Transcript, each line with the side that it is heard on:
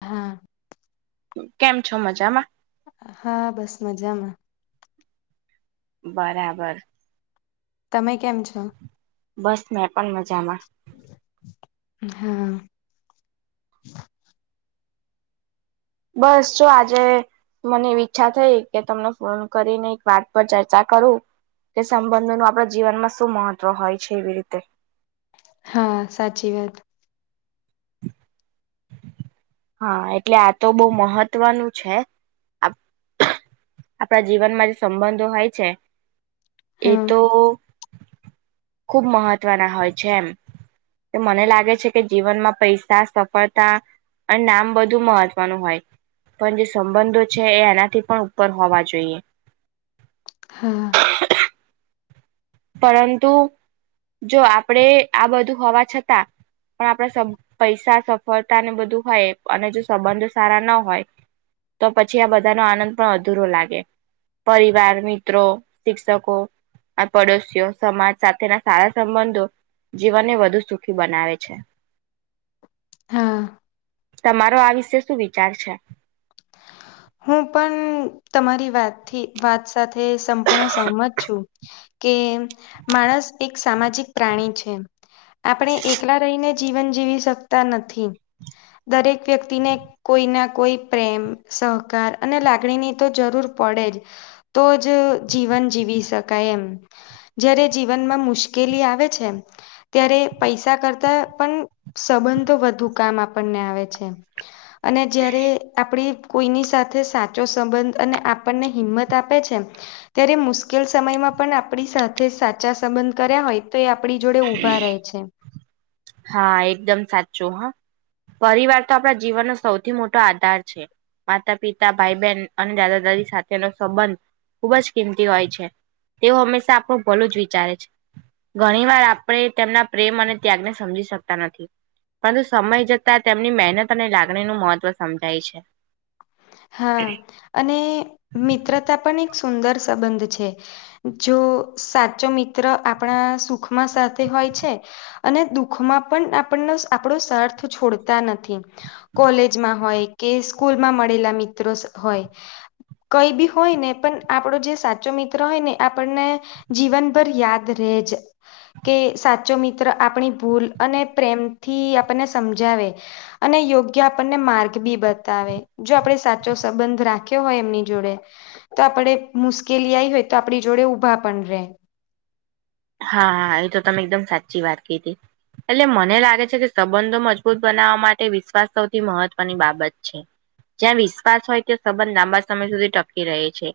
left: હા
right: કેમ છો મજામાં?
left: હા બસ મજામાં
right: બરાબર.
left: તમે કેમ છો?
right: બસ મે પણ મજામાં.
left: હા.
right: બસ જો આજે. મને એવી ઈચ્છા થઈ કે તમને ફોન કરીને એક વાત પર ચર્ચા કરું. તે સંબંધો ન આપણા જીવનમાં શું મહત્વ હોય છે, એવી રીતે.
left: હા, સાચી વાત.
right: હા, એટલે આ તો બહુ મહત્વનું છે. આપણા જીવનમાં જે સંબંધો હોય છે, એ
left: હા
right: તો. ખુબ મહત્વના હોય છે, એમ. તો મને લાગે છે, કે જીવનમાં પૈસા સફળતા. અને નામ બધું મહત્વનું હોય. પણ જે સંબંધો છે, એ એનાથી પણ ઉપર હોવા જોઈએ.
left: હા.
right: પરંતુ, જો આપણેે આ બધું હોવા છતાં. પણ આપણા સબ પૈસા સફળતા ને બધું હોય અને જો સંબંધ સારા ના હોય. તો પછી આ બધાનો આનંદ પણ અધૂરો લાગે. પરિવાર મિત્રો શિક્ષકો. આ પડોશીઓ સમાજ સાથેના સારા સંબંધો જીવનને વધુ સુખી બનાવે છે.
left: હા.
right: તમારો આ વિશે શું વિચાર છે.
left: હું પણ તમારી વાતથી વાત સાથે સંપૂર્ણ સંહમત છું. કે માણસ એક સામાજિક પ્રાણી છે, આપણે એકલા રહીને. જીવન જીવી શકતા નથી. દરેક વ્યક્તિને કોઈ ના કોઈ પ્રેમ સ. સહકાર અને લાગણીની તો જરૂર પડે જ. તો જ જીવન જીવી શકાય એમ. જ્યારે જીવનમાં મુશ્કેલી આવે છે, ત્યારે પૈસા કરતા પણ. સંબંધો વધુ કામ આપણને આવે છે, અને જયારે આપડી કોઈની સાથે સાચો સંબંધ અને આપણને હિંમત આપે છે. ત્યારે મુશ્કેલ સમયમાં પણ આપણી સાથે સાચા સંબંધ કર્યા હોય. તો એ આપણી જોડે ઊભા રહે છે.
right: હા, એકદમ સાચું હા. પરિવાર તો આપણા જીવનનો સૌથી મોટો આધાર છે. માતા- પિતા, ભાઈ બહેન અને દાદા દાદી સાથેનો સંબંધ. ખુબ જ કિંમતી હોય છે, તેવું હંમેશા આપણું ભલું જ વિચારે છે, ઘણીવાર આપણે તેમના પ્રેમ અને ત્યાગને સમજી શકતા નથી. પરંતુ સમય જતા તેમની મહેનત અને લાગણી નું મહત્વ સમજાય છે.
left: હા, અને મિત્રતા પણ એક સુંદર સંબંધ છે. જો સાચો મિત્ર આપણા સુખમાં સાથે હોય છે. અને દુઃખમાં પણ આપણને આપણો સાથ છોડતા નથી. કોલેજમાં હોય કે સ્કૂલ માં મળેલા મિત્રો હોય કંઈ બી હોય ને પણ આપણો જે સાચો મિત્ર હોય ને આપણને જીવનભર યાદ રેજ. કે સાચો મિત્ર આપણી ભૂલ અને પ્રેમથી આપણને સમજાવે. અને યોગ્ય આપણને માર્ગ બી બતાવે જો આપણે સાથે. જો સંબંધ રાખ્યો હોય એમની જોડે. તો આપડે મુશ્કેલી આવી હોય તો આપણી જોડે ઊભા પણ રહે.
right: હા, એ તો તમે એકદમ સાચી વાત કીધી. એટલે મને લાગે છે, કે સંબંધો મજબૂત બનાવવા માટે વિશ્વાસ સૌથી મહત્વની બાબત છે. જ્યાં વિશ્વાસ હોય ત્યાં સંબંધ લાંબા સમય સુધી ટપકી રહે છે.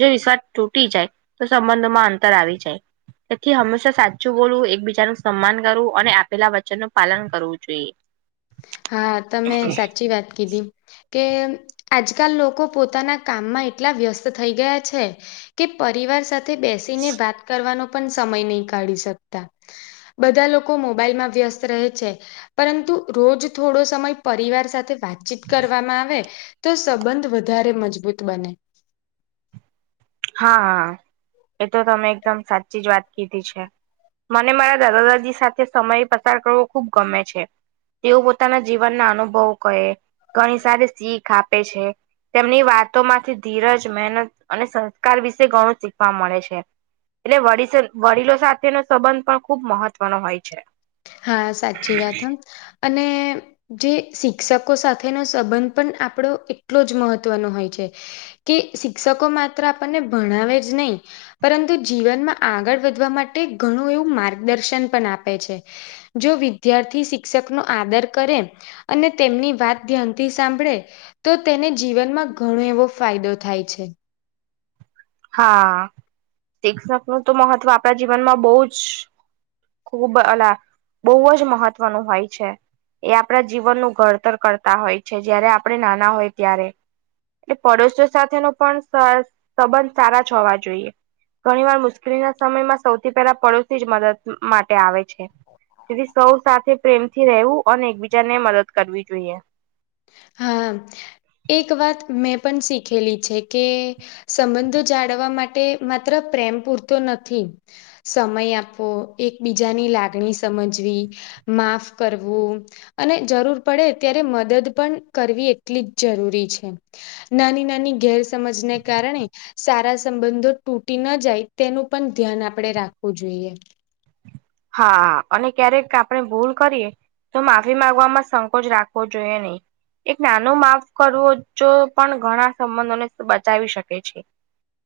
right: જો વિશ્વાસ તૂટી જાય તો સંબંધોમાં અંતર આવી જાય. તેથી હંમેશા સાચું બોલવું એકબીજા ન સન્માન કરવું અને આપેલા વચનનું પાલન કરવું જોઈએ.
left: હા, તમે સાચી વાત કીધી. કે આજકાલ લોકો પોતાના કામમાં એટલા વ્યસ્ત થઈ ગયા છે. કે પરિવાર સાથે બેસીને વાત કરવાનો પણ સમય નહી કાઢી શકતા. બધા લોકો મોબાઈલમાં વ્યસ્ત રહે છે પરંતુ રોજ થોડો સમય પરિવાર સાથે વાતચીત કરવામાં આવે તો સંબંધ વધારે મજબૂત બને
right: હા હા એ તો તમે એકદમ સાચી જ વાત કીધી છે. મને મારા દાદા દાદી સાથે સમય પસાર કરવો ખુબ ગમે છે. તેઓ પોતાના જીવનના અનુભવો કહે ઘણી સારી શીખ આપે છે. તેમની વાતોમાંથી ધીરજ મહેનત અને સંસ્કાર વિશે ઘણું શીખવા મળે છે. એટલે વ વડીલો સાથેનો સંબંધ પણ ખુબ મહત્વનો હોય છે.
left: હા સાચી વાત હો અને જે શિક્ષકો સાથેનો સંબંધ પણ આપણો એટલો જ મહત્વનો હોય છે. કે શિક્ષકો માત્ર આપણને ભણાવે જ નહી પરંતુ જીવનમાં આગળ વધવા માટે ઘણું એવું માર્ગદર્શન પણ આપે છે. જો વિદ્યાર્થી શિક્ષક નો આદર કરે અને તેમની વાત ધ્યાનથી સાંભળે તો તેને જીવનમાં ઘણો એવો ફાયદો થાય છે.
right: હા શિક્ષકનું તો મહત્વ આપણા જીવનમાં બોવ જ ખૂબ અલા બોવ જ મહત્વનું હોય છે. એ આપણા જીવનનું ઘડતર કરતા હોય છે. જય્યારે આપણે નાના હોય ત્યારે એટલે પડોશો સાથેનો પણ સંબંધ સારા હોવા જોઈએ. ઘણીવાર મુશ્કેલીના સમયમાં સૌથી પહેલા પડોશી જ મદદ માટે આવે છે. તેથી સૌ સાથે પ્રેમથી રહેવું અને એકબીજા ને મદદ કરવી જોઈએ.
left: હા એક વાત મેં પણ શીખેલી છે કે સંબંધો જાળવવા માટે માત્ર પ્રેમ પૂરતો નથી સમય આપવો એકબીજાની લાગણી સમજવી માફ કરવું અને જરૂર પડે ત્યારે મદદ પણ કરવી એટલી જ જરૂરી છે નાની નાની ગેરસમજને કારણે સારા સંબંધો તૂટી ના જાય તેનું પણ ધ્યાન આપણેે રાખવું જોઈએ.
right: હા અને ક્યારેક આપણે ભૂલ કરીએ તો માફી માંગવાવામાં સંકોચ રાખવો જોઈએ નહી. એક નાનો માફ કરવો જો પણ ઘણા સંબંધોને બચાવી શકે છે.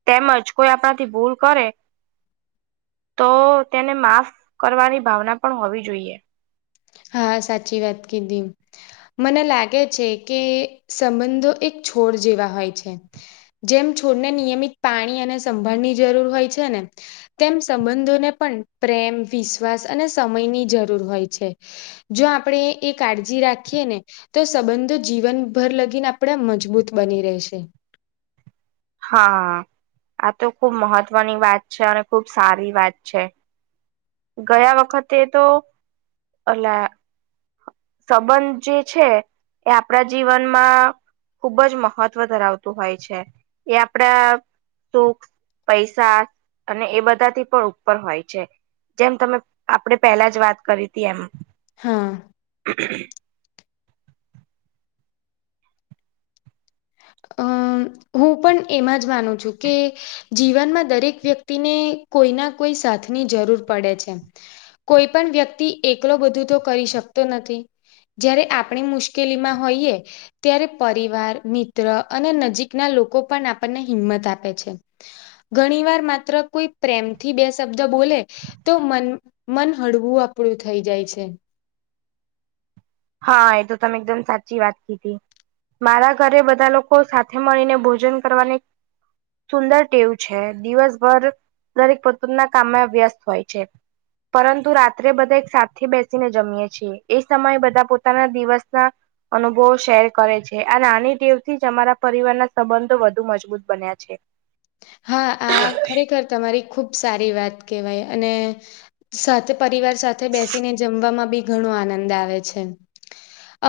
right: તેમજ કોઈ આપણાથી ભૂલ કરે તો તેને માફ કરવાની ભાવના પણ હોવી જોઈએ.
left: હા સાચી વાત કીધી મને લાગે છે કે સંબંધો એક છોડ જેવા હોય છે. જેમ છોડને નિયમિત પાણી અને સંભાળની જરૂર હોય છે ને તેમ સંબંધોને પણ પ્રેમ વિશ્વાસ અને સમયની જરૂર હોય છે. જો આપણે એ કાળજી રાખીએ ને તો સંબંધો જીવનભર લગીને આપણે મજબૂત બની રહેશે.
right: હા આ તો ખુબ મહત્વની વાત છે અને ખુબ સારી વાત છે. ગયા વખતે તો અલા સંબંધ જે છે એ આપણા જીવનમાં ખુબ જ મહત્વ ધરાવતું હોય છે એ આપડા સુખ પૈસા અને એ બધાથી પણ ઉપર હોય છે. જેમ તમે આપણે પેલા જ વાત કરી હતી એમ.
left: હા.
right: [inaudible]
left: અ હું પણ એમાં જ માનું છું કે જીવનમાં દરેક વ્યક્તિને કોઈ ના કોઈ સાથની જરૂર પડે છે. કોઈ પણ વ્યક્તિ એકલો બધું તો કરી શકતો નથી. જયારે આપણે મુશ્કેલીમાં હોઈએ ત્યારે પરિવાર મિત મિત્ર અને નજીકના લોકો પણ આપણને હિંમત આપે છે ઘણી વાર માત્ર કોઈ પ્રેમથી બે શબ્દ બોલે. તો મન મન હળવું આપણું થઈ જાય છે.
right: હા એ તો તમે એકદમ સાચી વાત કીધી. મારા ઘરે બધા લોકો સાથે મળીને ભોજન કરવાની. સુંદર ટેવું છે દિવસભર દરેક પોતના કામમાં વ્યસ્ત હોય છે. પરંતુ રાત્રે બધા એક સાથી બેસીને જમીએ છે એ સમયે બધા પોતાના દિવસના અનુભવો શેર કરે છે આ રાની દેવ થી જ અમારા પરિવારના સંબંધો વધુ મજબૂત બન્યા છે. છે.
left: હા આ ખરેખર તમારી ખુબ સારી વાત કેહેવાય અને સાથે પરિવાર સાથે બેસીને જમવામાં બી ઘણો આનંદ આવે છે.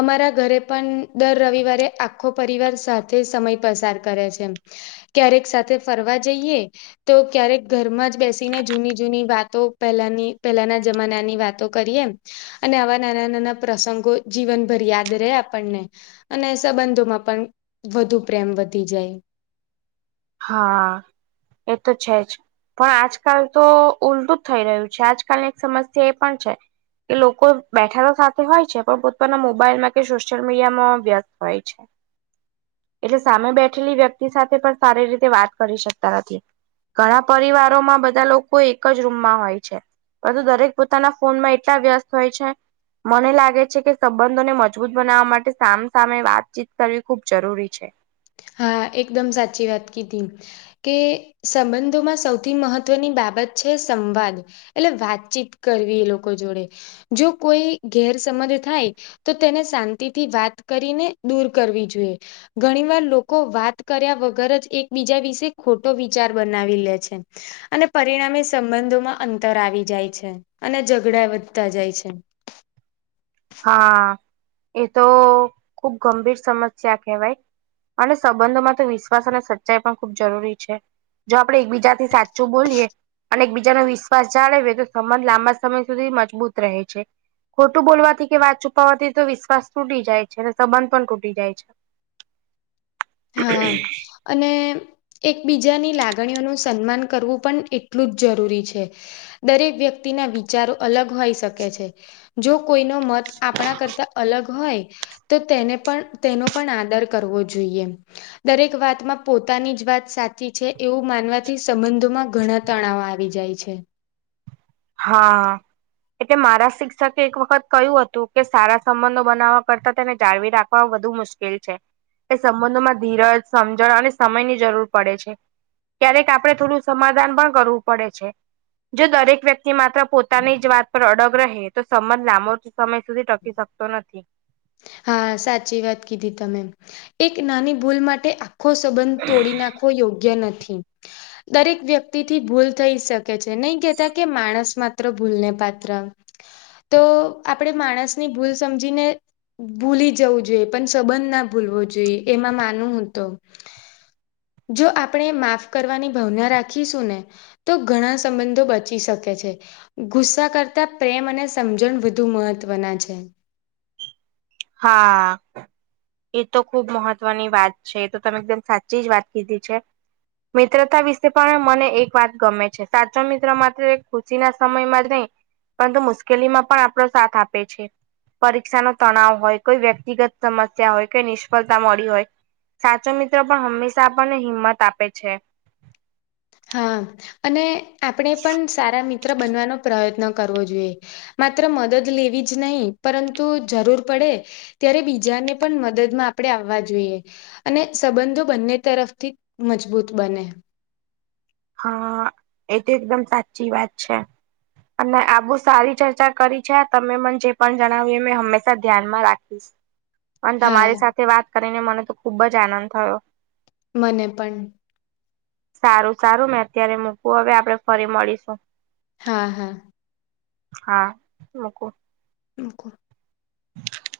left: અમારા ઘરે પણ દર રવિવારે આખો પરિવાર સાથે સમય પસાર કરે છે. ક્યારેક સાથે ફરવા જઈએ. તો ક્યારેક ઘરમાં જ બેસીને જૂની જૂની વાતો પહેલાની પહેલાના જમાનાની વાતો કરીએ અને આવા નાના નાના પ્રસંગો જીવનભર યાદ રહે આપણને. અને સંબંધોમાં પણ વધુ પ્રેમ વધી જાય.
right: હા એ તો છે જ. પણ આજકાલ તો ઉલટું જ થઈ રહ્યું છે આજકાલની એક સમસ્યા એ પણ છે. કે લોકો બેઠા તો સાથે હોય છે પણ પોતાના મોબાઈલમાં કે સોશિયલ મીડિયામાં વ્યસ્ત હોય છે.
left: [inaudible]
right: એટલે સામે બેઠેલી વ્યક્તિ સાથે પણ સારી રીતે વાત કરી શકતા નથી. ઘણા પરિવારોમાં બધા લોકો એક જ રૂમમાં હોય છે. પરંતુ દરેક પોતાના ફોનમાં એટલા વ્યસ્ત હોય છે. મને લાગે છે કે સંબંધોને મજબૂત બનાવવા માટે સામ સામે વાતચીત કરવી ખૂબ જરૂરી છે.
left: હા એકદમ સાચી વાત કીધી. કે સંબંધોમાં સૌથી મહત્વની બાબત છે સંવાદ એટલે વાતચીત કરવી એ લોકો જોડે જો કોઈ ગેર સમજ થાય. તો તેને શાંતિથી વાત કરીને દૂર કરવી જોઈએ ઘણી વાર લોકો લોકો વાત કર્યા વગર જ એકબીજા વિશે ખોટો વિચાર બનાવી લે છે. અને પરિણામે સંબંધોમાં અંતર આવી જાય છે અને ઝઘડા વધતા જાય છે.
right: હા એ તો ખુબ ગંભીર સમસ્યા કેહેવાય. અને સંબંધો માં તો વિશ્વાસ અને સચ્ચાઈ પણ ખૂબ જરૂરી છે. જો આપડે એકબીજા થી સાચું બોલીયએ અને એકબીજાનો વિશ્વાસ જાળવે તો સંબંધ લાંબા સમય સુધી મજબૂત રહે છે. ખોટું બોવાથી. કે વાત છુપાવાથી તો વિશ્વાસ તૂટી જાય છે અને સંબંધ પણ તૂટી જાય છે.
left: હા અને એકબીજાની લાગણીઓનું સન્માન કરવું પણ એટલું જ જરૂરી છે. દરેક વ્યક્તિના વિચારો અલગ હોઈ શકે છે. જો કોઈનો મન આપણા કરતા અલગ હોય તો તેને પણ તેનો પણ આદર કરવો જોઈએ એમ. દરેક વાતમાં પોતાની જ વાત સાચી છે એવું માનવાથી સંબંધોમાં ઘણા તણાવ આવી જાય છે.
right: હા. એટલે મારા શિક્ષકે એક વખત કહ્યું હતું કે સારા સંબંધો બનાવવા કરતા તેને જાળવી રાખવા વધુ મુશ્કે કેલ છે એ સંબંધોમાં ધીરજ સમજણ અને સમયની જરૂર પડે છે. ક્યારેક આપડણે થોડું સમાધાન પણ કરવું પડે છે જો દરેક વ્યક્તિ તે માત્ર પોતાની જ વાત પર અડગ રહે તો સબંધ લાંબો સમય સુધી ટકી શકતો નથી.
left: હા સાચી વાત કીધી તમે. એક નાની ભૂલ માટે આખો સંબંધ તોડી નાખ વો યોગ્ય નથી. દરેક વ્યક્તિથી ભૂલ થઈ શકે છે. નહીં કેતા કે માણસ માત્ર ભૂલને પાત્ર. તો આપણે માણસની ભૂલ સમજીને ભૂલી જવું જોઈએ. પણ સંબંધ ના ભૂલવો જોઈએ એમાં માનું હું તો. જો આપણે માફ કરવાની ભાવના રાખીશું ને તો ઘણા સંબંધો બચી શકે છે. ગુસ્સા કરતા પ્રેમ અને સમજણ વધુ મહત્વના છે.
right: હા એ તો ખુબ મહત્વની વાત છે. એ તો તમે એકદમ સાચી જ વાત કીધી છે. મિત્રતા વિશે પણ મને એક વાત ગમે છે. સાચો મિત્ર માત્ર એક ખુશીના સમયમાં જ નહીં. પરંતુ મુશ્કેલીમાં પણ આપણો સાથ આપે છે. પરીક્ષાનો તણાવ હોય, કોઈ વ્યક્તિગત સમસ્યા હોય, કોઈ નિષ્ફળતા મળી હોય. સાચો મિત્ર પણ હંમેશા આપણને હિંમત આપે છે.
left: હા અને આપણે પણ સારા મિત્ર બનવાનો પ્રયત્ન કરવો જોઈએ. માત્ર મદદ લેવી જ નહી, પરંતુ જરૂર પડે ત્યારે બીજાને પણ મદદમાં આપણે આવવા જોઈએ. અને સંબંધો બંને તરફથી મજબૂત બને.
right: હા એ તો એકદમ સાચી વાત છે. અને આ બહુ સારી ચર્ચા કરી છે. તમે મને જે પણ જણાવ્યું એ મેં હંમેશા ધ્યાનમાં રાખ ખીશ. અને તમારી
left: હા
right: સાથે વાત કરીને મને તો ખુબ જ આનંદ થયો.
left: મને પન.
right: સારું સારું મેં અત્યારે મૂકું હવે આપડે ફરી મળીશું.
left: હા હા
right: હા મુકું.
left: મૂકું.
right: હ [inaudible]